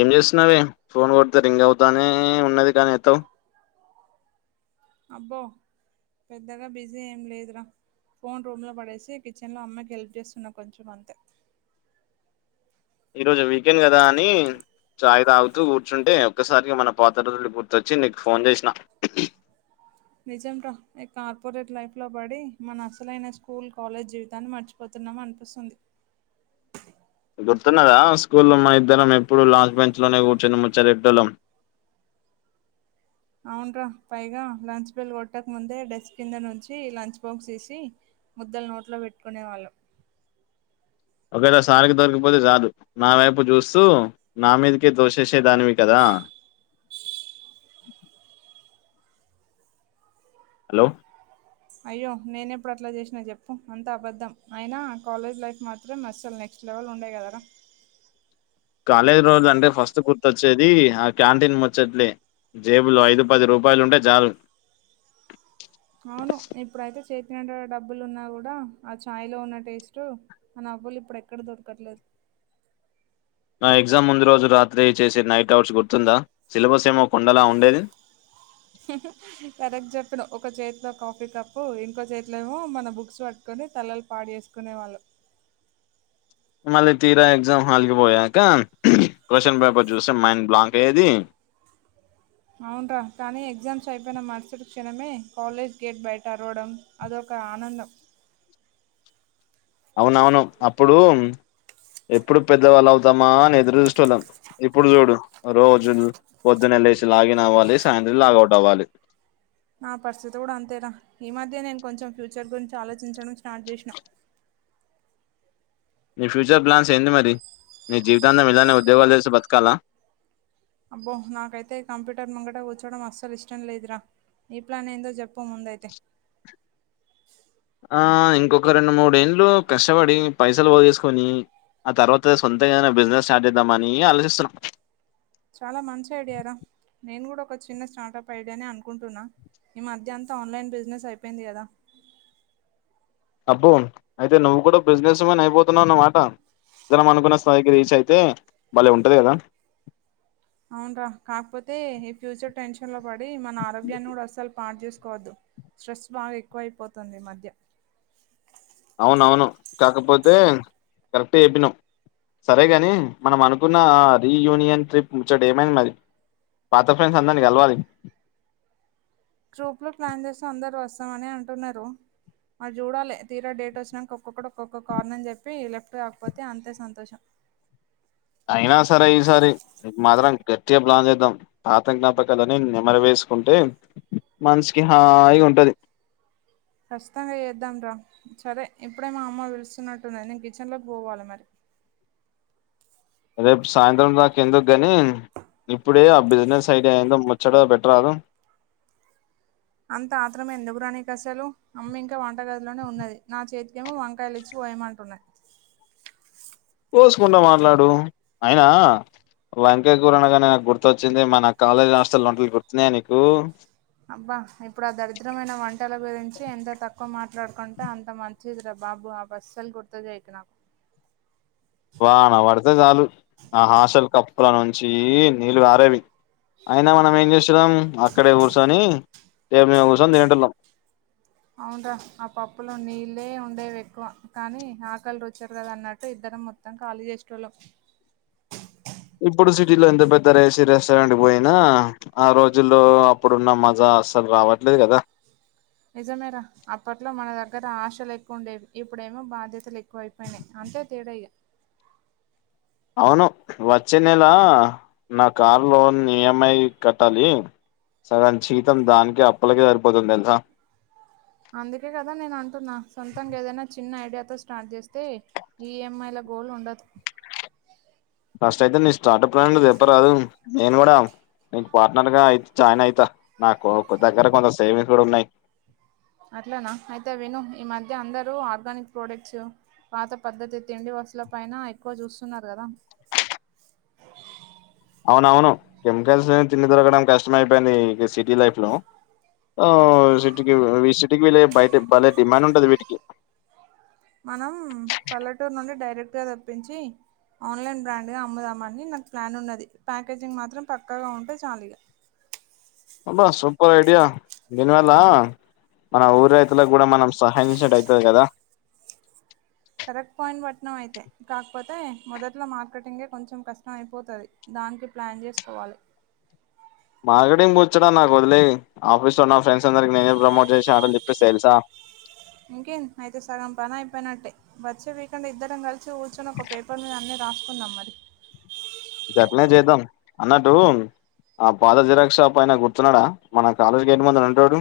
ఏం చేస్తున్నావే ఫోన్ గొడితే రింగ్ అవుతానే ఉన్నది గానీ ఎత్తవ్ అబ్బో పెద్దగా బిజీ ఏం లేదురా ఫోన్ రూమ్ లో పడేసి కిచెన్ లో అమ్మకి హెల్ప్ చేస్తున్నా కొంచెం అంతే ఈ రోజు వీకెండ్ గదా అని చాయ్ తాగుతూ కూర్చుంటే ఒక్కసారికి మన పాత రోజులు గుర్తొచ్చి నీకు ఫోన్ చేసిన నిజం రా ఈ కార్పొరేట్ లైఫ్ లో బడి మన అసలైన స్కూల్ కాలేజ్ జీవితాన్ని మర్చిపోత్ అనిపిస్తుంది గుర్తున్నదా స్కూల్లో మ ఇద్దరం ఎప్పుడు లాస్ట్ బెంచ్ లోనే కూర్చుని ముచ్చ ఎటోలం [inaudible] అవున్రా పైగా లంచ్ బెల్ కొట్టక ముందే డెస్క్ కింద నుంచి లంచ్ బాక్స్ దీసి ముద్దల్ నోట్లో పెట్టుకునే వాళ్ళం ఒకవేళ సార్కి దొరికిపోతే గాదు నా వైపు జూస్తూ నా మీదకే దోసేసేదానివి కదా [inaudible] హలో అయ్యో నేనెప్పుడట్ల చేసినా జెప్పు అంతా అబద్ధం అయినా కాలేజ్ లైఫ్ మాత్రం మసుల్నే లెవలు ఉండయి గదరా కాలేజీ రోజులు అంటే ఫస్ట్ గుర్తొచ్చేది ఆ క్యాంటీన్ ముచ్చట్లే జేబులో ఐదు పది రూపాయలు ఉంటే జాలు [inaudible] అవును ఇప్పుడైతే చేతినిండ డబ్బులు ఉన్నా గుడా ఆ చాయ్ లో ఉన్న టేస్ట్ బులు ఇప్పుడెక్కడ దొరకట్లేదు నా ఎగ్జామ్ ముందు రోజు రాత్రి చేసే నైట్ అవుట్స్ గుర్తుందా సిలబస్ ఏమో కొండలా ఉండేది [inaudible] కరెక్ట్ చెప్పినవ్ ఒక చేతిలో కాఫీ కప్పు ఇంకో చేతిలో ఏమో మన బుక్స్ పట్టుకుని తల్లలు పాడేసుకునేవాళ్ళు మళ్ళీ తీరా ఎగ్జామ్ హాల్కిపోయాక క్వశ్చన్ పేపర్ చూస్తే మైండ్ బ్లాక్ అయ్యేది [inaudible] అవున రా కానీ ఎగ్జామ్స్ అయిపోయిన మరుసడు క్షణమే కాలేజ్ గేట్ బయట అరవడం అదొక ఒక ఆనందం అవునవును అప్పుడు ఎప్పుడు పెద్దవాళ్ళు అవుతామా అని ఎదురు చూసుళ్ళం ఇప్పుడు చూడు రోజులు పొద్దున్నె లేేసి లాగిన్ అవ్వాలి సాయంత్రం లాగవుట్ అవ్వాలి నా పరిస్థితి కూడా అంతేరా ఈ మధ్య నేను కొంచెం ఫ్యూచర్ గురించి ఆలోచించడం స్టార్ట్ చేసినా [inaudible] నీ ఫ్యూచర్ ప్లాన్స్ ఏంది మరి నీ జీవితాంతం ఇలానే ఉద్యోగాలు తెసి బతకాలా అబ్బో నాకైతే కంప్యూటర్ ముంగట కూర్చోడం అస్సలు ఇష్టం లేదురా ఇట్లానే ఏందో చెప్పముందయితే ఆ ఇంకొక రెండు మూడేళ్ళు కష్టపడి పైసలు పోగేసుకొని ఆ తర్వాత సొంతంగా ఏదైనా బిజినెస్ స్టార్ట్ చేద్దామని ఆలోచిస్తున్నాం చాలా మంచి ఐడియార నేను కూడా ఒక చిన్న స్టార్టప్ ఐడియాని అనుకుంటున్నా ఈ మధ్య అంతా ఆన్లైన్ బిజినెస్ అయిపోయింది కదా అబ్బో అయితే నువ్వు కూడా బిజినెస్ మన్ అయిపోతున్నావు అన్నమాట జనం అనుకున్న స్థాయికి రీచ్ అయితే బాలే ఉంటది కదా అవున రా కాకపోతే ఈ ఫ్యూచర్ టెన్షన్ లో పడి మన ఆరోగ్యాన్ని కూడా అస్సలు పాట చేసు కోదు స్ట్రెస్ బాగా ఎక్కువ అయిపోతుంది ఈ మధ్య అవునవును కాకపోతే కరెక్ట్ చెబినాం సరేగాని మనం అనుకున్న రీయూనియన్ ట్రిప్ ముచ్చడ ఏమైంది మరి పాత ఫ్రెండ్స్ అందారీనీ కలవాలి ట్రూప్ లో ప్లాన్ చేస్త అందరూ వస్తామనే అంటున్నారు మరి చూడాలి తీరా డేట్ వచ్చినాక ఒక్కొక్క ఒక్కొక్క కార్న అని చెప్పి లెఫ్ట్ కాకపోతే అంతే సంతోషం అయినా సరే ఈసారి మాత్రం గట్టిగా ప్లాన్ చేద్దాం పాత జ్ఞాపకాలు అని నిమర వేసి తీసుకుంటే మనషకి హాయగా ఉంటది కఖచ్చితంగా చేద్దాం రా సరే ఇప్పుడే మా అమ్మ వెలుస్తున్నట్టున్న నేను కిచెన్ లోకి పోవాలి మరి రేపు సాయంత్రం నాక ఎందుకుగానీ ఇప్పుడే ఆ బిజినెస్ ఐడియా అయిందో ముచ్చడ పేట రాదు అంత ఆత్రమే ఎందుకురా నీకు అసలు అమ్మ ఇంకా వంట గదిలోనే ఉన్నది నా చేతికి ఏమో వంకాయలు ఇచ్చు పోయమంటున్నా కోసుకుంటా మాట్లాడు అయినా వంకయ్య కూరనగానే నాకు గుర్తొచ్చింది మా నా కాలేజీ హాస్టల్ ఒంటలు గుర్తున్నాయా నీకు అబ్బా ఇప్పుడు ఆ దరిద్రమైన వంటల గురించి ఎంత తక్కువ మాట్లాడుకుంటే అంత మంచిది రబ్బా బాబు ఆ బస్సలు గుర్తు చేయకు నాకు వన పడితే చాలు ఆ హాస్టల్ కప్పుల నుంచి నీళ్ళు కరేవి అయినా మనం ఏం చేస్తున్నాం అక్కడే కూర్చొని టేబుల్ మీద కూర్చొని తినేటోళ్లం అవునరా ఆ పప్పులు నీళ్ళ ఉండేవి ఎక్కువ కానీ ఆకలి ర వచ్చారు కదా అన్నట్టు ఇద్దరు మొత్తం ఖాళీ చేసెటోళ్ళం ఇప్పుడు సిటీలో ఎంత పెద్ద రేసి రెస్టారెంట్ బొయినా ఆ రోజుల్లో అప్పుడున్న మజా అస్సలు రావట్లేదు గదా అ నిజమేరా అప్పట్లో మన దగ్గర ఆశలు ఎక్కువ ఉండేవి, ఇప్పుడేమో బాధ్యతలు ఎక్కువ అయిపోయినయ్ అన్. సో తేడా ఇగ అవును వచ్చే నెల నా car loan E M I కట్టాలి సగం జీతం దానికే అప్పులకే సరిపోతుంది దెల్సా అందుకే గదా నేను అంటున్నా సొంతంగ ఏదన్న చిన్న ఐడియాతో స్టార్ట్ జేస్తే ఈ ఎం ఐ ల. గోల్ ఉండదు ఫష్ట్ అయితే నీ స్టార్టప్ ప్లాను జెప్పరాదు నేను గూడా నీకు పార్ట్నర్ గా అయి జాయిన్ అయితా నాకు ఒక దగ్గర కొంత సేవింగ్స్ కూడా ఉన్నయ్ అట్లనా అయితే విను, ఈ మధ్య అందరూ ఆర్గానిక్ ప్రోడక్ట్స్, పాత పద్ధతి తిండి వ. అసుల పైన ఎక్కువ జూస్సున్నారు గదా అవునవును కెమికల్సే తిండి దొరకడం కష్టం అయిపోయింది ఈ సిటీ లైఫ్ లో ఆ సిటీకి ఈ సిటీకిలే బయట భలే డిమాండ్ ఉంటది వీటికి మనం పల్లెటూరు నుండి డైరెక్ట్గా దెప్పించి ఆన్లైన్ బ్రాండ్ గా అమ్ముదామని నాకు ప్లాన్ ఉన్నది, ప్యాకేజింగ్ మాత్రం పక్కాగా ఉంటే చాలు ఇగ. అబ్బా సూపర్ ఐడియా దినాలా మన ఊరి రైతులకు గూడా మనం సహాయం ఏశ్నట్ అయితది గదా కరెక్ట్ పాయింట్ బట్నవ్ అయితే కాక్పోతే మొదట్లో మార్కెటింగే కొంచెం కష్టం అయిపోతది దానికి ప్లాన్ చేసుకోవాలె మార్కెటింగ్ ముచ్చడ నాకు వదిలేయ్, ఆఫీస్ లో నా ఫ్రెండ్స్ అందరి నేనే ప్రమోట్ చేసి ఆడ చెప్పి సేల్సా. ఇంకేన్ అయితే సగం పని అయిపోయినట్టే వచ్చే వీకెండ్ ఇద్దరం గల్ చి గూర్చుందం ఒక పేపర్ మీద అన్నీ రాసుకుందాం మరి గట్నే చేద్దాం అన్నట్టూ ఆ పాద జిరాక్ షాప్ అయిన గుర్తున్నడా మన కాలేజ్ గేట్ ముందర ఉంటాడు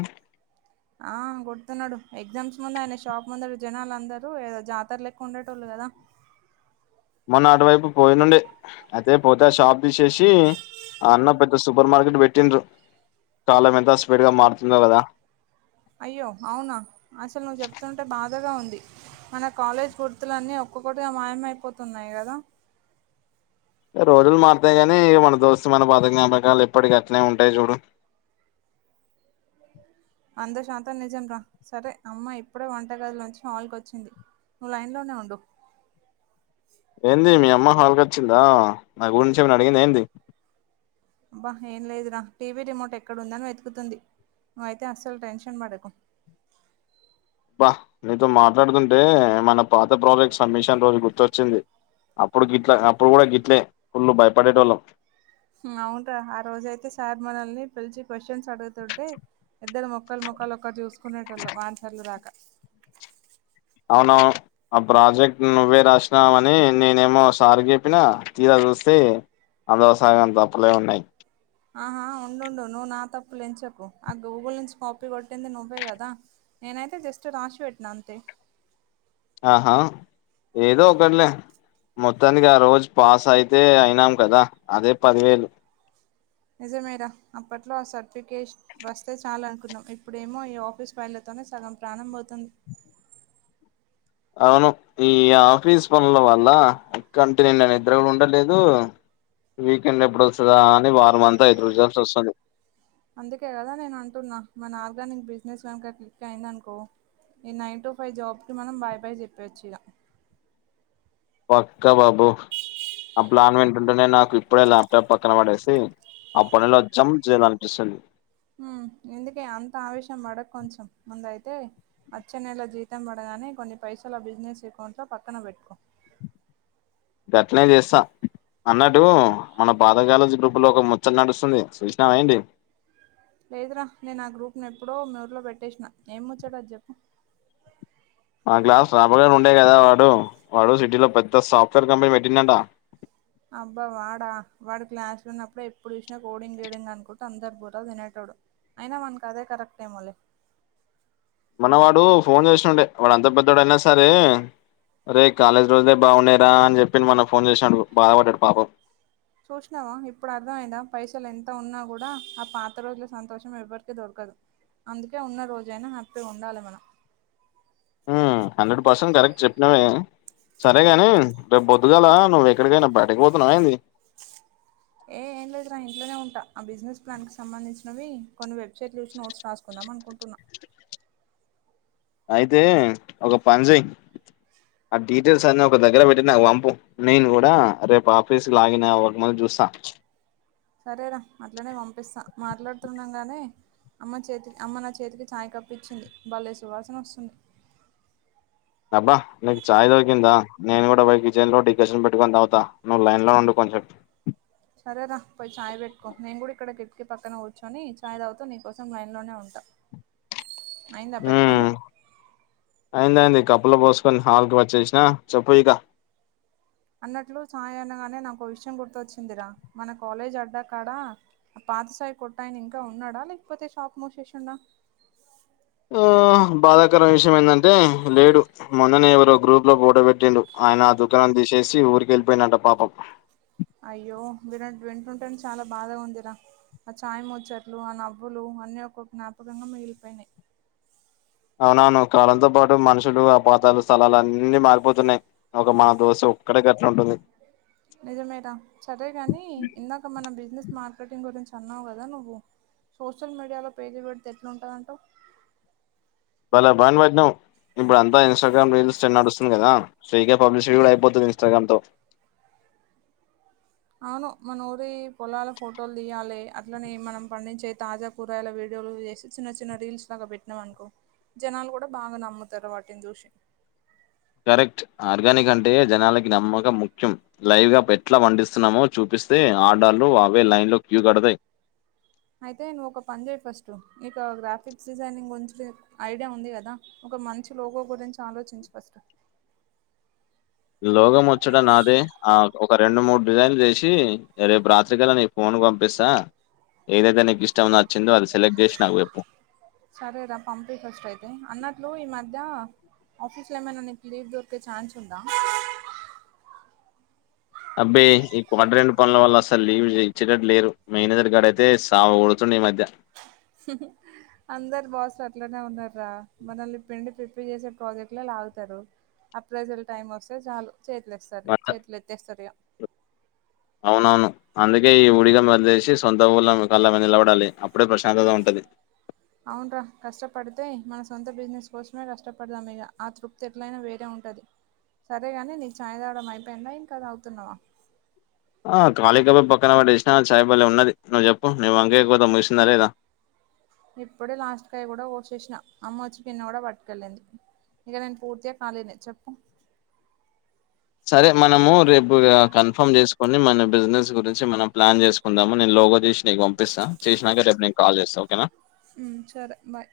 ఆ గుర్తున్నాడు ఎగ్జామ్స్ ముందు, ఆయన షాప్ ముందల్ జనాలు అందరూ ఏదో జాతర లెక్క ఉండేటోళ్ళు గదా. మొన్న అటువైపు పోయినుండే అయితే పోతే షాప్ తీశేశీ ఆ అన్న పెద్ద సూపర్ మార్కెట్ వెట్టిండ్రు కాలం ఎంత స్పీడ్ గా మారుతుందో గదా అయ్యో అవునా అసలు నువ్ జెప్తుంటే బాధగా ఉంది మన కాలేజ్ గుర్తులన్నీ ఒక్కొక్కటిగా మాయం అయిపోతున్నాయి గదా రోజులు మారుతాయి గానీ ఇగ మన దోస్తు మన పాత జ్ఞాపకాలు ఎప్పటిక అట్నే ఉంటాయి జూడు అంద శాతం నిజం రా సరే అమ్మ ఇప్పుడే వంటగదులోంచి హళ్కొచ్చింది లైన్లోనే ఉండు ఏంది మీ అమ్మ హాల్ కొచ్చిందా నా గూంచి ఏమన అడిగిందా ఏంది అబ్బా ఏం లేదురా టీవీ రిమోట్ ఎక్కడ ఉందని వెతుకుతుంది ను అయితే అస్సల్ టెన్షన్ బడకు అబ్బా నీతో మాట్లాడుతుంటే మన పాత ప్రాజెక్ట్ సమ్మిషన్ రోజు గుర్తొచ్చింది అప్పుడు గిట్ల అప్పుడు గూడా గిట్లే ఫుల్ళు భయపడేటోళ్ళం హు అవును ఆ రోజైతే సార్ మనల్ని పిలిచి క్వశ్చన్స్ అడుగుతుట్టే ఇద్దరం ఒ ఒకల్ మోకాల్ ఒకర్ చూసుకునేటోళ్లు ఆన్సర్లు రాక అవును ఆ ప్రాజెక్ట్ నువ్వే రాసినవ్ అని నేనేమో సార్ చెప్పినా తీరా చూస్ తే అదోసాయం దప్పులో ఉన్నయ్ ఆహా ఉండుండు నువ్వు నా తప్పు లేంచకు ఆ గూగుల్ నుంచి కాపీ కొట్టింది నువ్వే కదా నేనైతే జస్ట్ రష్ పెట్న అంతే ఆహా ఎదో ఒకట్లే మొత్తానికి ఆ రోజు పాస్ అయితే అయినాం కదా అదే పదివేలు నిజమేర అప్పట్లో ఆ సర్టిఫికేష్ వస్తే చాల్ అనుకున్నాం ఇప్పుడేమో ఈ ఆఫీస్ ఫైలతో ఆమె సగం ప్రాణం పోతుంది అవును ఈ ఆఫీస్ పనుల వల్ల ఉక్కంటినిండ నిద్ర ఉండట్లేదు వీకెండ్ ఎప్పుడోస్తాద అని వారం అంతా ఎదురు చూస్తా వస్తుంది అందుకే కదా నేను అంటున్నా మన ఆర్గానిక్ బిజినెస్ గనక క్లిక్ అయిందనుకో ఈ నైన్ టు ఫైవ్ జాబ్ కి మనం బాయ్ బాయ్ చెప్పేయచ్చు ఇగ పక్క బాబు అ ప్లాన్ వింటుంటునే నాకు ఇప్పుడే ల్యాప్టాప్ పక్కన పడేసి అ పని లో అచ్చం చెలనిపిస్తాది హ్మ్ ఇందుకే తే అచ్చే నెల జీతం పడగానే కొన్ని పైసల బిజినెస్ అకౌంట్లో పక్కన వెట్కో గట్నే చేస్తా అన్నట్టు మన పాతకాలజీ గ్రూప్ లో ఒక ముచ్చట నడుస్తుంది సూష్నవ ఏంటి లేదురా నేను ఆ గ్రూప్ ను ఎప్పుడో మ్యూట్లో పెట్టేసిన ఏం ముచ్చాడు అది చెప్పు మా క్లాస్ రాబోయో ఉండే కదా వాడు వాడు సిటీలో పెద్ద సాఫ్ట్వేర్ కంపెనీ పెట్టిండంట అబ్బ వాడా వాడు క్లాస్లున్నప్పుడే ఎప్పుడు చూసినా కోడింగ్ గిడింగ్ అనుకుంటే అందర్ బుర్ర తినేటోడు అయిన మన్కదే కరెక్ట్ ఏమోలే మనవాడు ఫోన్ చేష్తుండే వాడు అంత పెద్దోడయినా సరే రే కాలేజ్ రోజులేే బాగుండేరా అని చెప్పిన్ మొన ఫోన్ చేసినాడు బాధపడ్డాడు పాపం చూష్నావ ఇప్పుడు అర్థం అయిందా పైసలు ఎంత ఉన్నా కూడా ఆ పాత రోజుల సంతోషం ఎవర్కీ దొరకదు అందుకే ఉన్న రోజయినా హ్యాపీగుండాలే మనం హ్ హండ్రెడ్ పర్సెంట్ కరెక్ట్ చెప్పినావే సరేగాని రేప్ బొద్దుగాల నువేక్కడికైనా బయటకు పోతున్నావ ఏంది ఏ ఏం లేదు రా ఇంట్లనే ఉంటా ఆ బిజినెస్ ప్లాన్ కి సంబంధించినవి కొన్ని వెబ్సైట్లు చూస్ నోట్స్ రాసుకుందం దమన్కుంటున్న అయితే ఒక పంజేయ్ ఆ డీటెయిల్స్ అన్ ఒక దగ్గర పెట్టి నాక్ వంపు నేన్ కూడా రేపు ఆఫీస్ లాగిన్ అవ్వకముంద్ జు స సరేరా అట్లనే పంపిస్తా మాట్లాడుతుండగానే అమ్మ చేతి అమ్మ నా చేతికి చాయ కప్ ఇచ్చింది బలే సువాసనోస్తుంది అబ్బ నీకు చాయ్ దొరికిందా నేను కూడా పోయి కిచెన్లో డికషన్ పెట్టుకుని తాగుత నువ్ లైన్లో ఉండు ప లెఫ్ట్ సరేరా పోయి చాయ్ పెట్కో నేను కూడా ఇక్కడ కిట్ కి పక్కన కూర్చొని చాయ్ తాగుతూ నీకోసం లైన్లోనే ఉంట అయిందా పెట్కోండు హ్మ్ కప్పుల పోసుకొని సాల్క్ వచ్చేసిన చెప్పు ఇక అన్నట్లు చాయ్ అనగానే నాకో విషయం గుర్తొచ్చిందిరా మన కాలేజ్ అడ్డాకాడ పాత స్ టాయ్ కొటైనింక ఉన్నాడా లేకపోతే షాప్ మోసేసిండ ఓహ బాధాకరం విషయం ఏంటంటే లేడు మొన్ననే ఎవరో గ్రూప్ లో ఫోటో పెట్టిండు ఆయన ఆ దుకాణం తీసేసి ఊరికి వెళ్ళిపోయినంట పాపం అయ్యో విర వింటుంటేనే చాలా బాధగా ఉందిరా ఆ చాయ్ మూచ్చట్లు, ఆ నవ్వులు అన్నీ ఒక జ్ఞాపకంగా మిగిలిపోయినాయి. అవునవును కాలంతో పాటు మనుషులు ఆపాతాలు స్థలాలు అన్నీ మారిపోతున్నాయి ఒక మ కోషం ఒక్కడే గట్లా ఉంటుంది. నిజమేనా సరే కాని ఇందాక మన బిజినెస్ మార్కెటింగ్ గురించి అన్నావు కదా నువ్వు సోషల్ మీడియాలో పేజీలు పెడితే ఎట్లుంటుందంటవ్? త భాను వెట్టినావ్ ఇప్పుడ అంతా ఇన్సట్రాగ్రామ్ రీల్స్ చే నడుస్తుంది కదా ఫ్రీగా పబ్లిసిటీ కూడా అయిపోతది ఇన్స్టాగ్రామ్ తో అవును మన ఊరి పొలాల ఫోటోలు తీయాలి అట్లనే మనం పండించే తాజా కూరగాయల వీడియోలు చేసి చిన్న చిన్న రీల్స్ లాగా పెట్టినావ్ అనుకో జనాలు కూడా బాగా నమ్ముతారు వాటిని చూసి కరెక్ట్ ఆర్గానిక్ అంటే జనాలకి నమ్మకం ముఖ్యం. లైవ్ గా పెట్లా పండిస్తున్నామో చూపి స్తే ఆడల్లు అవే లైన్ లో క్యూ కడతాయ్ అయితే నువ్ ఒక పని చెయి ఫస్ట్ ఇక గ్రాఫిక్స్ డిజైనింగ్ గురించి ఐడియా ఉంది కదా. ఒక మంచి లోగో గురించి ఆలోచించు ఫస్ట్ లోగం వచ్చడ నాదే ఆ ఒక రెండు మూడు డిజైన్లు చేసి రేపు రాత్రికల నీ ఫోన్ నువ్ పంపిస్తా ఏదైతే నీకు ఇష్టం నచ్చిందో అది సెలెక్ట్ చేసి నాకు వెప్పు సరేరా పంపియ్ పొస్ట్ అయితే అన్నట్లు ఈ మధ్య ఆఫీస్ లో ఏమన్న నీకు లీవ్ దొరికే ఛాన్స్ ఉందా? అబ్బే ఈ క్వటర్ రెండు పనుల వల్ల అసలు లీవ్ ఇచ్చేటట్టు లేరు. మేనేజర్ గాడు అయితే సావ గొడతాడు. ని మధ్య హుహు్ అందరు బాసులు అట్లనే ఉన్న రా మనల్ని పిండి పిప్పి చేసే ప్రాజెక్ట్ లే లాగుతారు. ఆ ప్రెజర్ టైం వస్తే చాలు చేతిలు ఏస్తారు బట్ చేతులు ఎత్తేస్తారు ఇగ అవునవును అందుకే ఈ ఊడిగం వదిలేసి సొంత ఊళ్ళ కల్ల నిలబడాలి అప్పుడే ప్రశాంతత ఉంటది. లె అవునరా కష్టపడితే మన సొంత బిజినెస్ కోసమే కష్టపడదాం ఇగ ఆ తృప్తి ఎట్లైనా వేరే ఉ దది సరేగాని నీ చాయ్ తాగడం అయిపోయింద ఇంకా తాగుతున్నావా? ఆ ఖాళీకబ పక్కన పడేసినా చాయ్ బలే ఉన్నది. నువ్వు చెప్పు నువ్వు అంకపోతా ముగిసిందా లేదా? ఇప్పుడే లాస్ట్కాయ కూడా పోసేసిన అమ్మ వచ్చి పిన్న కూడా పట్టుకెళ్ళింది. ఇంక నేను పూర్తిగా కాలేనే చెప్పు సరే మనము రేపు ఇగ కన్ఫర్మ్ చేసుకుని మన బిజినెస్ గురించి మనం ప్లాన్ చేసుకుందాము నే లో ఫోన్ చేసి నీకు పంపిస్తా చేసినాక రేపు నేను కాల్ చేస్తా ఓకేనా మ్ సరే బాయ్